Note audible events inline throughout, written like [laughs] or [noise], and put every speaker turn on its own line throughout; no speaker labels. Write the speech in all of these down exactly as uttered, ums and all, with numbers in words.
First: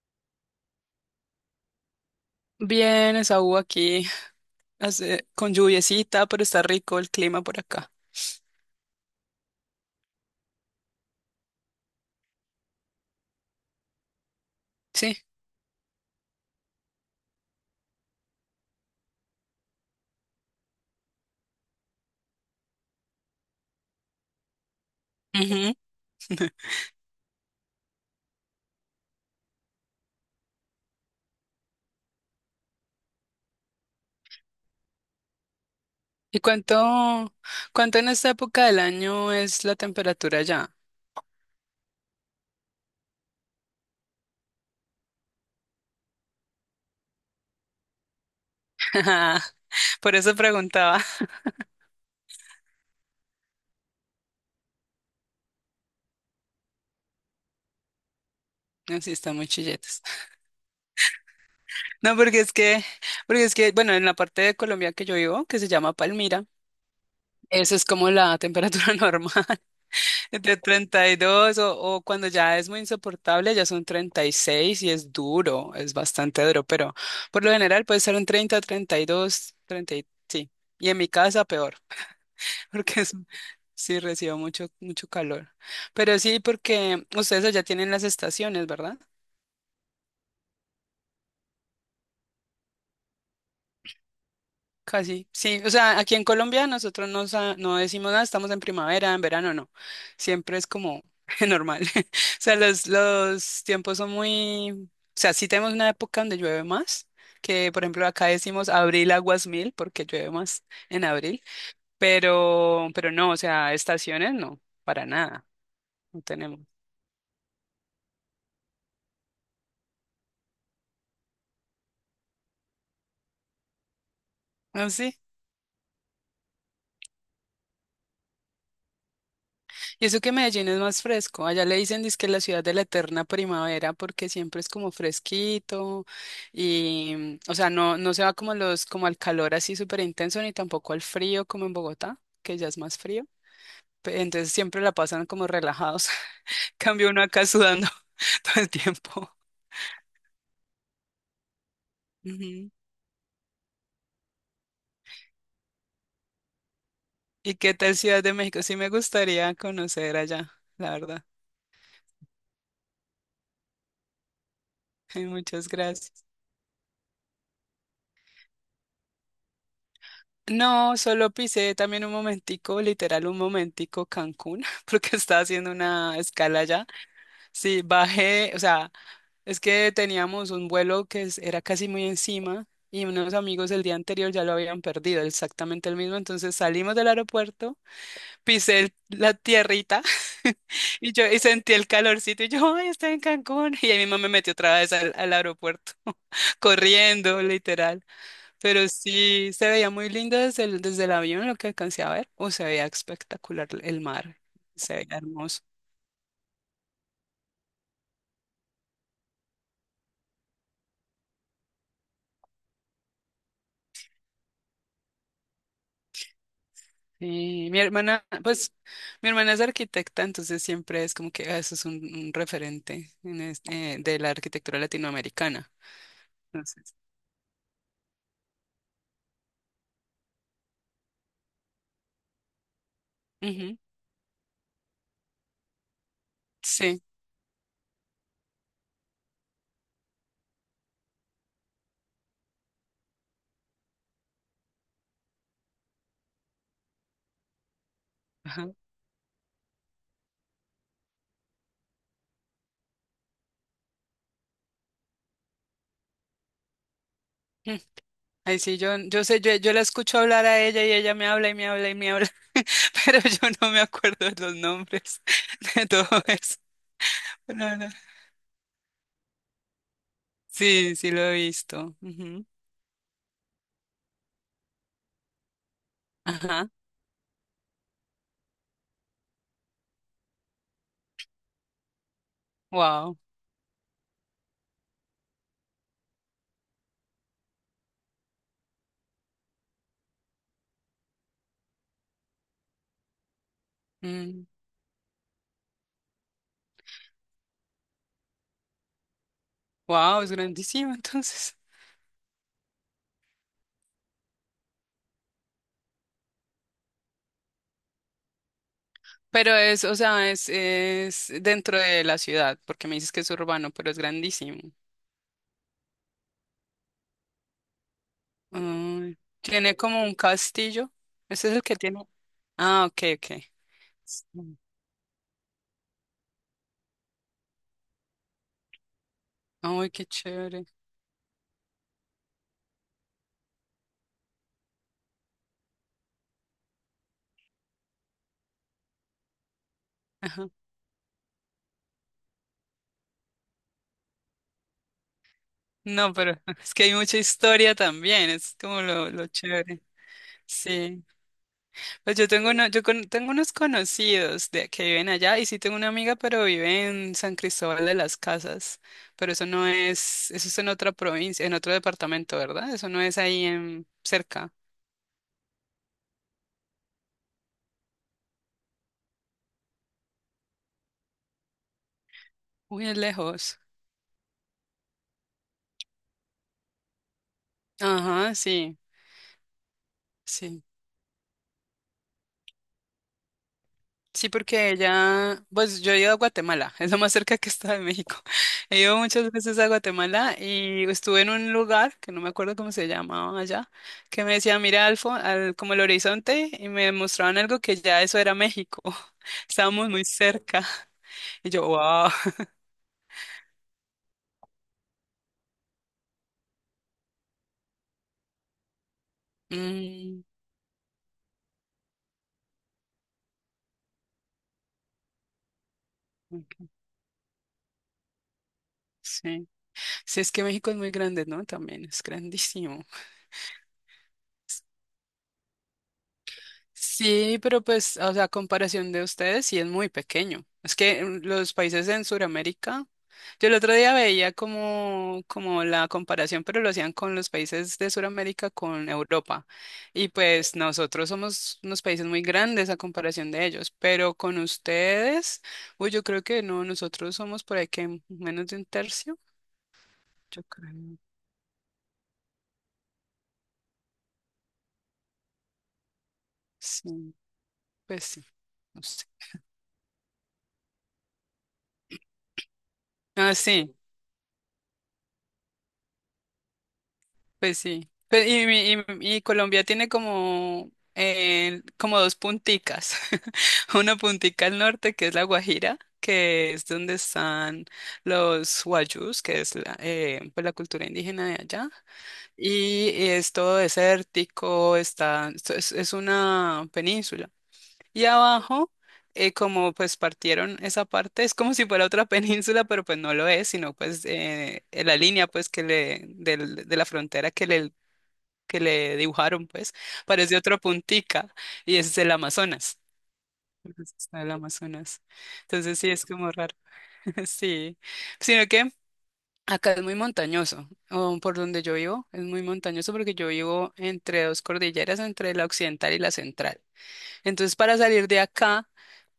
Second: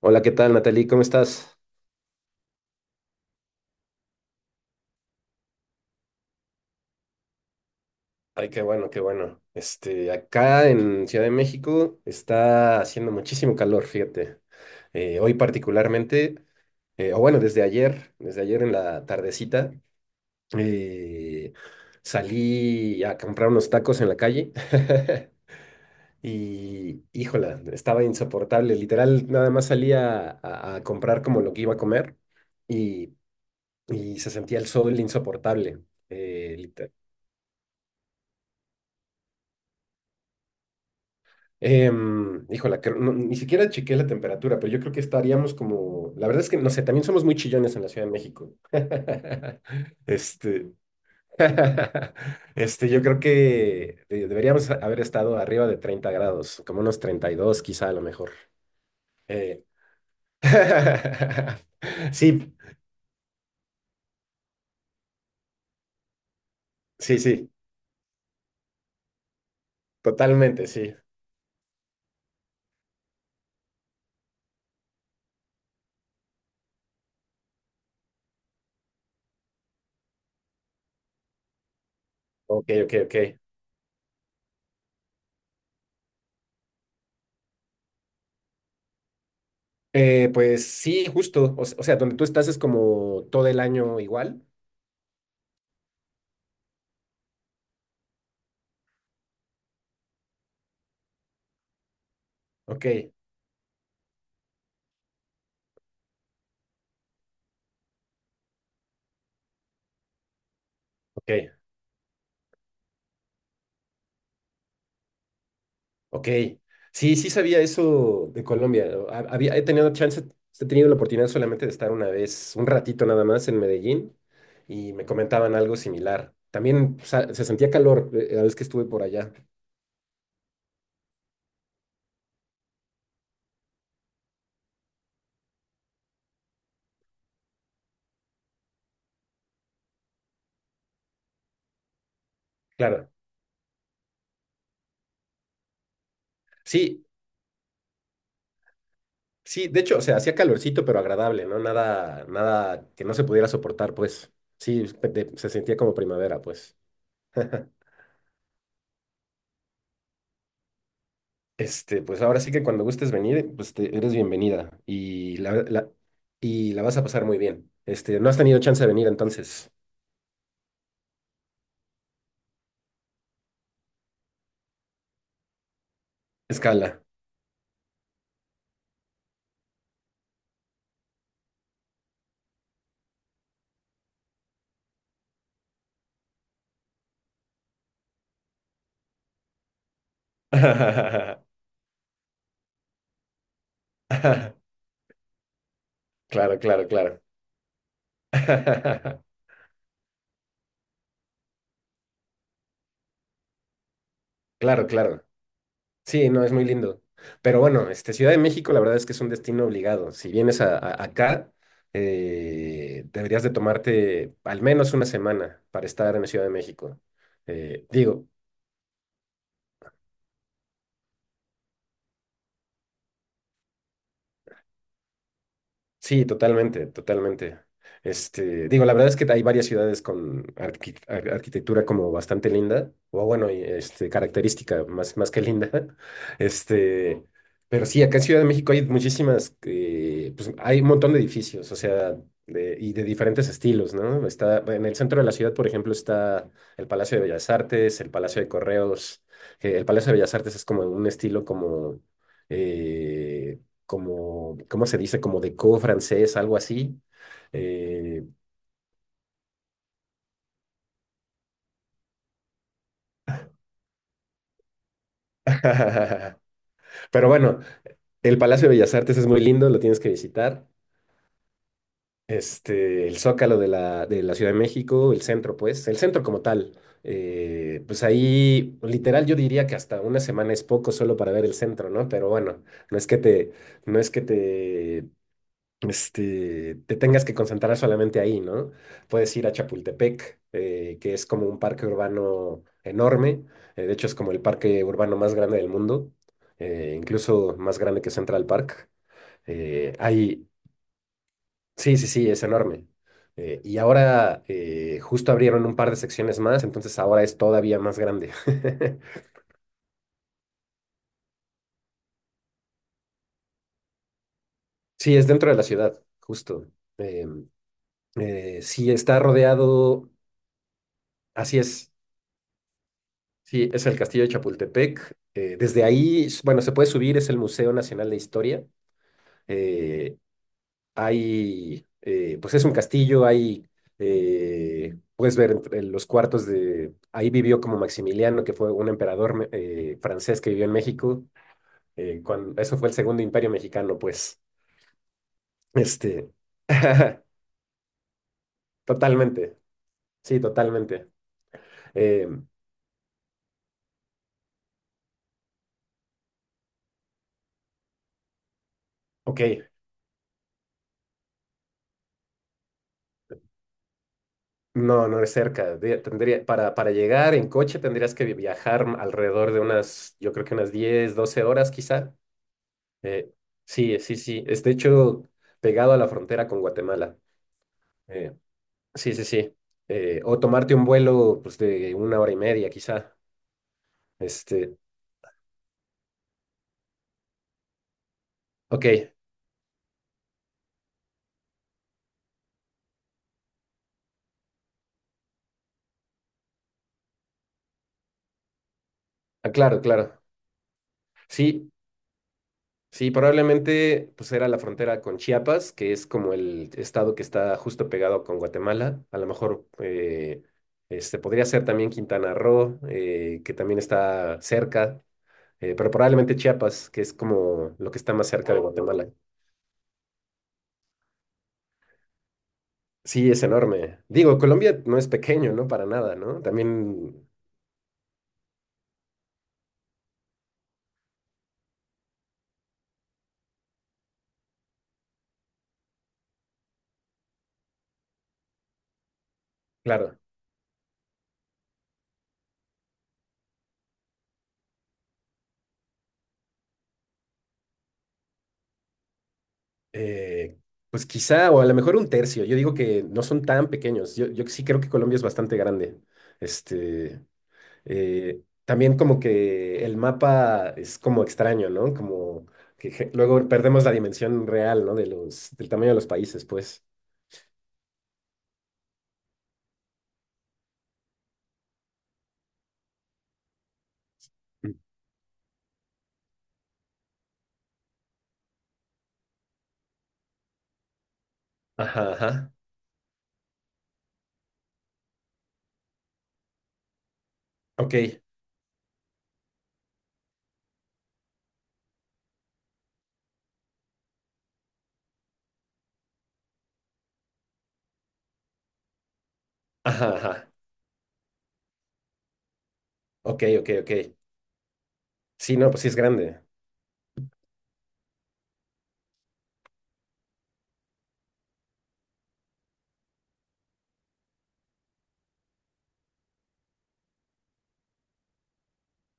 Hola, ¿qué tal, Natalie? ¿Cómo estás?
Bien, Esaú aquí, hace- con lluviecita, pero está rico el clima por acá.
Ay, qué bueno, qué bueno. Este, acá en Ciudad de México está haciendo muchísimo calor, fíjate. Eh,
Sí.
hoy particularmente, eh, o bueno, desde ayer, desde ayer en la tardecita, eh, salí a comprar unos tacos en la calle [laughs]
Ujú.
y, híjola, estaba insoportable. Literal, nada más salía a, a comprar como lo que iba a comer y, y se sentía el sol insoportable.
¿Y
Eh,
cuánto, cuánto en esta época del año es la temperatura ya?
Em, híjola, que no- ni siquiera chequé la temperatura, pero yo creo que estaríamos como, la verdad es que no sé, también somos muy chillones en la Ciudad de México.
[laughs]
[laughs]
Por eso
Este,
preguntaba.
[laughs] este, yo creo que de- deberíamos haber estado arriba de treinta grados, como unos treinta y dos quizá a lo mejor.
Así está muy
Eh,
chilletas.
[laughs]
No, porque es
Sí,
que, porque es que, bueno, en la parte de Colombia que yo vivo, que se llama Palmira,
sí, sí,
esa es como la temperatura [laughs] normal. De
totalmente, sí.
treinta y dos o, o cuando ya es muy insoportable, ya son treinta y seis y es duro, es bastante duro, pero por lo general puede ser un treinta, treinta y dos, treinta, y- sí. Y en mi casa peor,
Ok,
[laughs]
ok,
porque es,
ok.
sí recibo mucho, mucho calor. Pero sí, porque ustedes ya tienen las estaciones, ¿verdad?
Eh, pues sí, justo, o, s- o sea, donde tú estás es como todo el año igual.
Casi, sí. O sea, aquí en Colombia nosotros no, sa- no decimos nada, estamos en primavera, en verano, no. Siempre es como [laughs] normal. [laughs] O sea, los,
Ok,
los tiempos son muy... O sea, sí tenemos una época donde llueve más, que por ejemplo acá decimos abril aguas mil, porque llueve más en abril,
ok.
pero, pero no, o sea, estaciones no, para nada, no
Ok,
tenemos.
sí, sí sabía eso de Colombia, ¿no? Ha- Había, he tenido chance, he tenido la oportunidad solamente de estar una vez, un ratito nada más en Medellín
¿Ah,
y me
sí?
comentaban algo similar. También sa- se sentía calor eh, la vez que estuve por allá.
Y eso que Medellín es más fresco. Allá le dicen que la ciudad de la eterna primavera porque siempre es como fresquito y, o sea, no, no se va como los, como al calor así súper intenso ni tampoco al frío como en Bogotá, que ya es más
Claro,
frío. Pe- Entonces siempre la pasan como relajados. [laughs]
sí,
Cambio uno acá sudando [laughs] todo el tiempo.
sí, de hecho, o sea, hacía calorcito pero agradable, ¿no? Nada,
Ujú.
nada que no se pudiera soportar, pues. Sí, de- se sentía como primavera, pues.
¿Y
[laughs]
qué tal Ciudad de México? Sí me gustaría conocer allá, la verdad.
Este, pues ahora sí que cuando gustes venir, pues te- eres bienvenida
[laughs]
y la,
Muchas
la-
gracias.
y la vas a pasar muy bien. Este, no has tenido chance de venir entonces.
No, solo pisé también un momentico, literal un momentico Cancún, [laughs] porque estaba haciendo una escala allá.
Escala.
Sí, bajé, o sea, es que teníamos un vuelo que es- era casi muy encima y unos amigos el día anterior ya lo habían perdido, exactamente el mismo. Entonces salimos del aeropuerto, pisé el- la tierrita [laughs] y yo y
[laughs]
sentí el calorcito y yo, ay, estoy en Cancún. [laughs] Y ahí mismo me metí otra vez al, al aeropuerto, [laughs]
Claro, claro, claro.
corriendo, literal. Pero
[laughs]
sí, se veía muy lindo desde el, desde el avión lo que alcancé a ver. O se veía espectacular el mar,
Claro,
se veía
claro.
hermoso.
Sí, no, es muy lindo. Pero bueno, este, Ciudad de México, la verdad es que es un destino obligado. Si vienes a, a- acá, eh, deberías de tomarte al menos una semana para estar en la Ciudad de México.
Sí, mi
Eh,
hermana,
digo,
pues mi hermana es arquitecta, entonces siempre es como que ah, eso es un, un referente en este- eh, de la arquitectura latinoamericana.
sí, totalmente,
Entonces,
totalmente. Este, digo, la verdad es que hay varias ciudades con arqui- ar- arquitectura como bastante linda, o bueno, y,
ujú,
este, característica más, más que linda. [laughs]
sí,
Este, pero sí, acá en Ciudad de México hay muchísimas, eh, pues hay un montón de edificios, o sea, de- y de diferentes estilos, ¿no? Está, en el centro de la ciudad, por ejemplo, está el Palacio de Bellas Artes, el Palacio de
ajá.
Correos. Que el Palacio de Bellas Artes es como un estilo como... eh, como, ¿cómo se dice? Como de co-francés, algo así.
Mm.
Eh,
Ahí sí, yo, yo sé, yo, yo la escucho hablar a ella y ella me habla y me habla y me habla, [laughs] pero yo no me acuerdo de los nombres [laughs] de todo
[laughs]
eso.
Pero bueno,
No, no.
el Palacio de Bellas Artes es muy lindo, lo tienes que visitar.
Sí, sí lo he visto. Ujú.
Este, el Zócalo de la, de la Ciudad de México, el centro, pues, el centro como
Ajá,
tal. Eh, pues ahí, literal, yo diría que hasta una semana es poco solo para ver el centro, ¿no? Pero bueno, no es que
wow.
te, no es que te este, te tengas que concentrar solamente ahí, ¿no? Puedes ir a Chapultepec, eh, que es como un parque urbano enorme, eh, de hecho es como el parque urbano más grande del mundo, eh, incluso más grande que Central Park. Eh,
Wow, es
hay,
grandísima [laughs] entonces.
sí, sí, sí, es enorme. Eh, y ahora eh, justo abrieron un par de secciones más, entonces ahora es todavía más grande. [laughs]
Pero es, o sea, es, es dentro de la ciudad, porque me dices que es urbano, pero es grandísimo.
Sí, es dentro de la ciudad, justo. Em, eh, sí,
Ay,
está
tiene como
rodeado,
un castillo. Ese es
así
el que
es.
tiene. Ah, ok, ok.
Sí, es el Castillo de
Mm.
Chapultepec. Eh, desde ahí, s- bueno, se puede subir, es el Museo Nacional de Historia.
Ay, qué
Eh,
chévere.
hay, eh, pues es un castillo, hay, eh, puedes ver entre los cuartos de, ahí vivió como Maximiliano, que fue un emperador me- eh, francés que
Ajá.
vivió en México. eh, cuando, eso fue el segundo imperio mexicano, pues.
No, pero
Este,
[laughs] es que hay mucha
[laughs]
historia también, es como lo, lo
totalmente,
chévere.
sí,
Sí.
totalmente.
Pues
Eh,
Yo tengo, uno- yo con- tengo unos conocidos de, que viven allá y sí tengo una amiga, pero vive en San Cristóbal de las Casas. Pero
ok,
eso no es, eso es en otra provincia, en otro departamento, ¿verdad? Eso no es ahí en cerca.
No, no es cerca. de- Tendría, para, para llegar en coche tendrías que viajar alrededor de unas, yo creo que unas diez, doce horas quizá.
Uy, es
Eh,
lejos.
sí, sí, sí. Es de hecho pegado a la frontera con Guatemala. Eh,
Ajá, sí,
sí, sí, sí. Eh, o
sí.
tomarte un vuelo pues, de una hora y media quizá.
Sí, porque
Este,
ella, pues yo he ido a Guatemala, [laughs] es lo más cerca que está de México. [laughs] He
ok,
ido muchas veces a Guatemala y estuve en un lugar que no me acuerdo cómo se llamaba allá, que me decía, mira al, fo- al- como el horizonte y me mostraban algo que ya eso era México. [laughs]
ah, claro,
Estábamos muy
claro.
cerca. Y yo,
Sí,
wow. [laughs]
sí, probablemente pues era la frontera con Chiapas, que es como el estado que está justo pegado con Guatemala. A lo mejor
Mm,
eh, este, podría ser también Quintana Roo, eh, que también está cerca, eh, pero probablemente
ok,
Chiapas, que es como lo que está más cerca de Guatemala.
sí. Sí, es que México es muy grande, ¿no? También es grandísimo.
Sí, es enorme. Digo, Colombia no es pequeño, ¿no? Para nada, ¿no? También,
Sí, pero pues, o sea, a comparación de ustedes, sí es muy pequeño. Es que mm, los países en Sudamérica, yo el otro día veía como, como la comparación, pero lo hacían con los países de Sudamérica con Europa. Y
claro,
pues nosotros somos unos países muy grandes a comparación de ellos, pero con ustedes, uy, yo creo que no, nosotros somos por ahí que menos de un tercio, yo
eh,
creo.
pues quizá, o a lo mejor un tercio. Yo digo que no son tan pequeños. Yo, yo sí creo que Colombia es bastante grande.
Sí,
Este.
pues sí,
Eh,
no
también
sé.
como que el mapa es como extraño, ¿no? Como que je-
Ah,
luego
sí.
perdemos la dimensión real, ¿no? De los, del tamaño de los países, pues.
Pues sí. Pe- y, mi- y- y Colombia tiene como, eh, como dos punticas. [laughs] Una puntica al
Mm.
norte, que es la Guajira, que es donde están los guayús, que es la, eh, pues la cultura indígena de allá.
Ajá, ajá.
Y es todo desértico, está, esto es, es una península.
Ok.
Y abajo, eh, como pues partieron esa parte, es como si fuera otra [laughs] península, pero pues no lo es, sino pues eh, la línea pues que le, del- de la frontera que le que le dibujaron, pues,
Ajá,
parecía
ajá.
otra puntica y ese es el Amazonas.
Ok, ok,
Entonces,
ok.
está el Amazonas.
Sí, no,
Entonces
pues sí
sí,
es
es como
grande.
raro. [laughs] Sí. Sino que acá es muy montañoso, o por donde yo vivo, es muy montañoso porque yo vivo entre dos cordilleras, entre la occidental y la central. Entonces, para salir de acá,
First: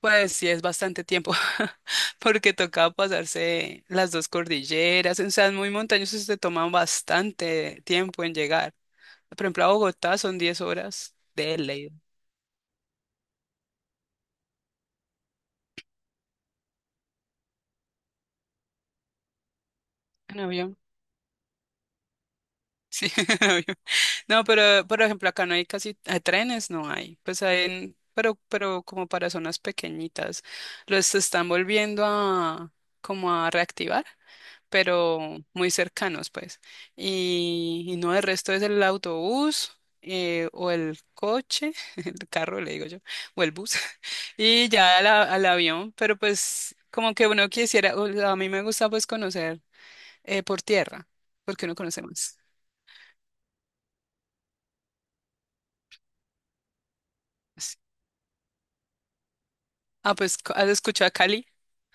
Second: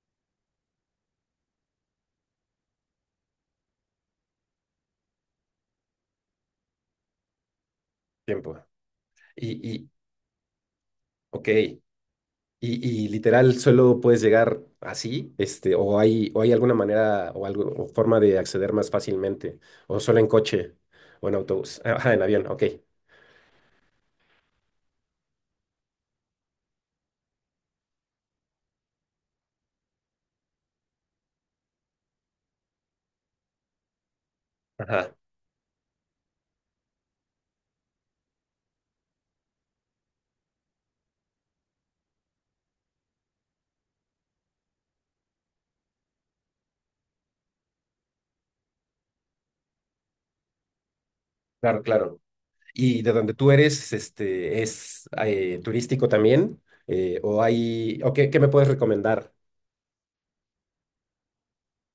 pues sí es bastante tiempo, [laughs] porque toca pasarse las dos cordilleras, o sea, es muy montañoso, se toma bastante tiempo en
Tiempo.
llegar. Por
Y,
ejemplo, a
y,
Bogotá son diez horas
ok.
de ley.
Y, y literal, solo puedes llegar así, este, o hay, o hay alguna manera o algo, o forma de acceder más fácilmente, o solo en
En
coche,
avión.
o en autobús. Ajá, en avión, ok.
Sí, [laughs] en avión. No, pero por ejemplo, acá no hay casi eh, trenes, no hay. Pues hay, en- pero, pero como para zonas pequeñitas. Los están volviendo a como a reactivar.
Ajá.
Pero muy cercanos, pues. Y, y no, el resto es el autobús eh, o el coche, [laughs] el carro, le digo yo, o el bus, [laughs] y ya al, a- al avión, pero pues como que uno quisiera, o sea, a mí me gusta pues conocer eh, por tierra, porque uno
Claro,
conoce
claro.
más.
¿Y de donde tú eres, este, es eh, turístico también? Eh, ¿o
Sí.
hay, o qué, qué me puedes recomendar?
Ah, pues, ¿has escuchado a Cali?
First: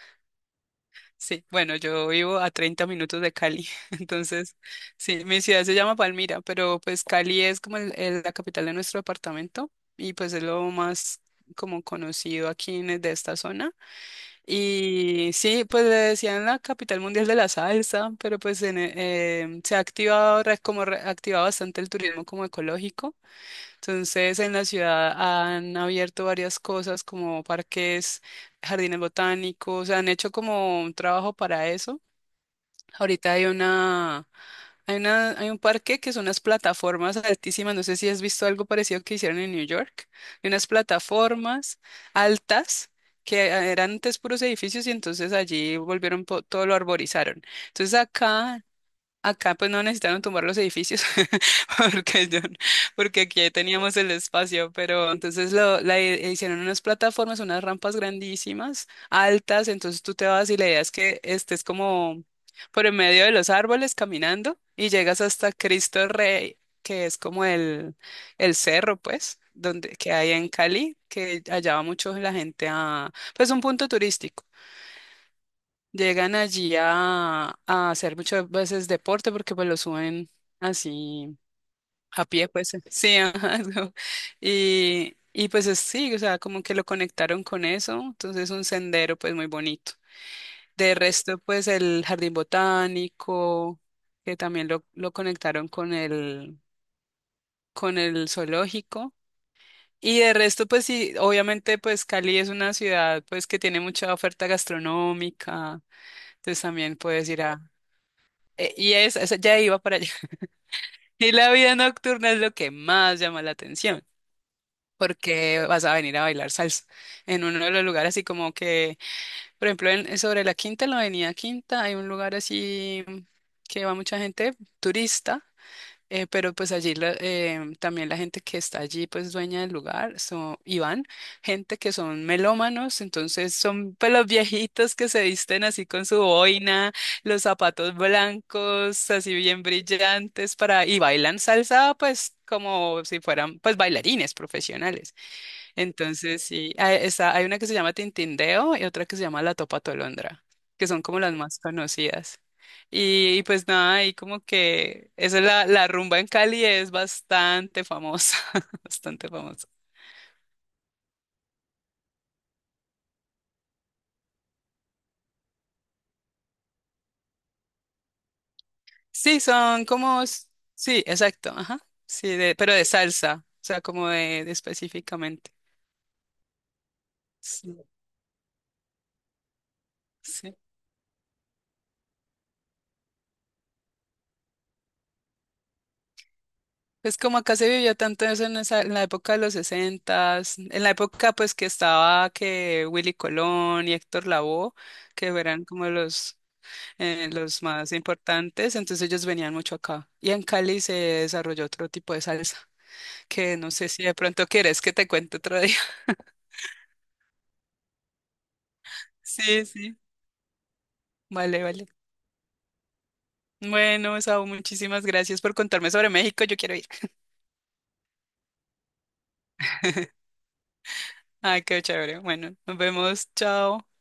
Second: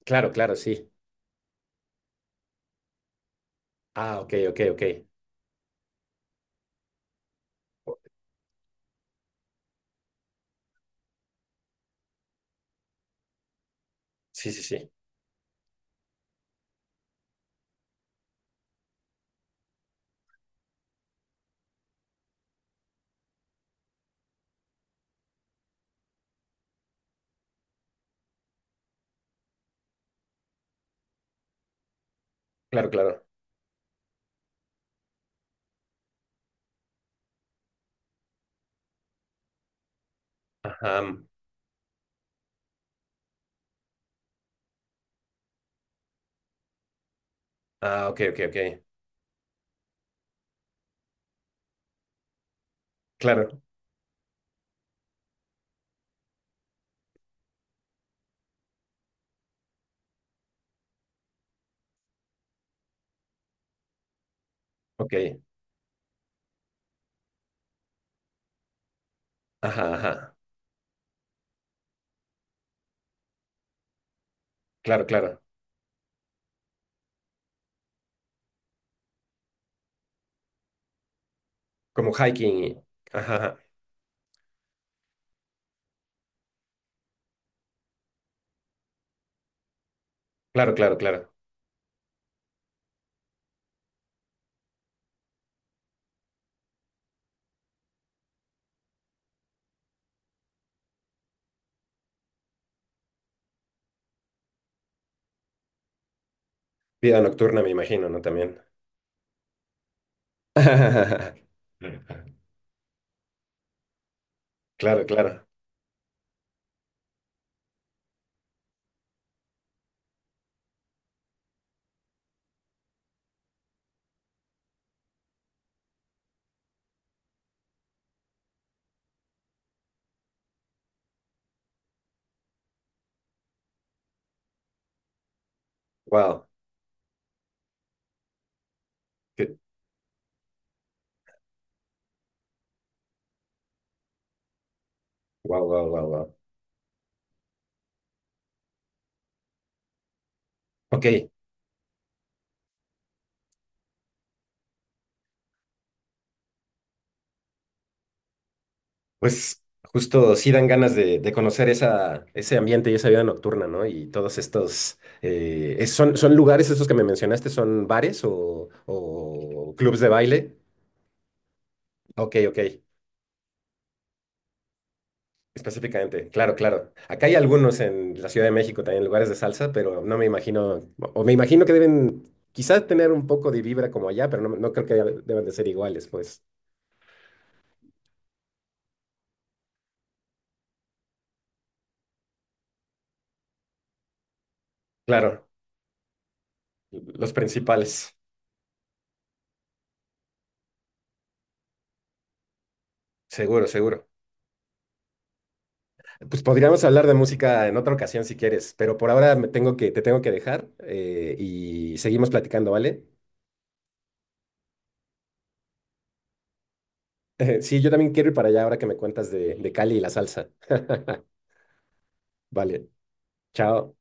Claro, claro, sí.
Sí, bueno, yo vivo a treinta minutos de Cali, [laughs]
Ah, ok,
entonces,
ok, ok.
sí, mi ciudad se llama Palmira, pero pues Cali es como el- el- la capital de nuestro departamento y pues es lo más como conocido aquí en, e, de esta zona.
Sí, sí, sí.
Y sí, pues le decían la capital mundial de la salsa, pero pues en, eh, em, se ha activado, re- como re- ha activado bastante el turismo como ecológico. Entonces, en la ciudad han abierto varias cosas como parques, jardines botánicos, han hecho como un trabajo para eso.
Claro, claro.
Ahorita hay una, hay una, hay un parque que son unas plataformas altísimas, no sé si has visto algo parecido que hicieron en New York, de unas
Ajá.
plataformas altas que eran antes puros edificios y entonces allí volvieron, po- todo lo arborizaron. Entonces
Ah, ok, ok, ok.
acá Acá pues no necesitaron tumbar los edificios [laughs] porque, yo- porque aquí ya
Claro,
teníamos el espacio, pero entonces lo, la i- hicieron unas plataformas, unas rampas grandísimas, altas, entonces tú te vas y la idea es que estés como por en medio de los árboles caminando y llegas
ok.
hasta Cristo Rey, que es como el, el cerro pues, donde,
Ajá,
que hay
ajá.
en Cali, que allá va mucho la gente a, pues un punto turístico.
Claro, claro.
Llegan allí a, a hacer muchas veces deporte porque pues lo suben así
Como
a pie,
hiking.
pues [laughs]
y-
sí,
Ajá,
ajá,
ajá.
es como- Y, y pues es- sí, o sea, como que lo conectaron con eso, entonces un sendero pues muy bonito.
Claro,
De
claro, claro.
resto, pues el jardín botánico, que también lo, lo conectaron con el, con el zoológico. Y de resto, pues sí, obviamente pues Cali es una ciudad pues que tiene mucha oferta gastronómica, entonces también
Vida
puedes ir
nocturna, me
a...
imagino, ¿no? También.
Eh, Y es, eso ya iba para allá. [laughs] Y
[laughs]
la vida nocturna es lo que más llama la atención,
Claro, claro.
porque vas a venir a bailar salsa en uno de los lugares así como que, por ejemplo, en, sobre la Quinta, en la Avenida Quinta, hay un lugar así que va mucha gente turista eh, pero pues allí la- eh, también la gente que está allí, pues dueña del lugar, son, y van, gente que son melómanos, entonces son pues, los viejitos que se visten así con su
Wow.
boina, los zapatos blancos, así bien brillantes para, y bailan salsa pues como si fueran pues bailarines profesionales.
Wow, wow, wow, wow.
Entonces, sí, hay, está, hay una que se llama Tintindeo y otra que se llama La Topa Tolondra, que son
Ok,
como las más conocidas. Y, y pues nada, ahí como que esa es la, la rumba en Cali es bastante famosa, [laughs] bastante
pues
famosa.
justo sí dan ganas de, de conocer esa, ese ambiente y esa vida nocturna, ¿no? Y todos estos, eh, es- son, ¿son lugares esos que me mencionaste? ¿Son bares o,
Sí,
o
son
clubs de
como, s-
baile?
sí, exacto, ajá, sí,
Ok,
de,
ok,
pero de salsa, o sea, como de, de específicamente.
específicamente, claro, claro. Acá hay
Sí,
algunos en la Ciudad de México también, lugares de salsa, pero no me
sí.
imagino, o me imagino que deben quizás tener un poco de vibra como allá, pero no, no creo que deban de ser iguales, pues.
Pues como acá se vivió tanto eso en esa, en la época de los sesentas, en la época pues que estaba que Willy Colón y Héctor Lavoe, que
Claro,
eran como los, eh,
los
los más
principales,
importantes, entonces ellos venían mucho acá. Y en Cali se desarrolló otro tipo de salsa, que
seguro,
no sé si
seguro.
de pronto quieres que te cuente otro día. [laughs]
Pues podríamos hablar de música en otra ocasión si quieres, pero por ahora me
Sí,
tengo que,
sí.
te tengo que dejar eh,
Vale, vale.
y seguimos platicando, ¿vale?
Bueno, Saúl, muchísimas gracias por contarme sobre México, yo quiero ir. [laughs]
[laughs] Sí, yo también quiero ir para allá ahora que me cuentas de, de Cali y la salsa.
Ay, qué chévere. Bueno, nos
Vale,
vemos, chao.
chao.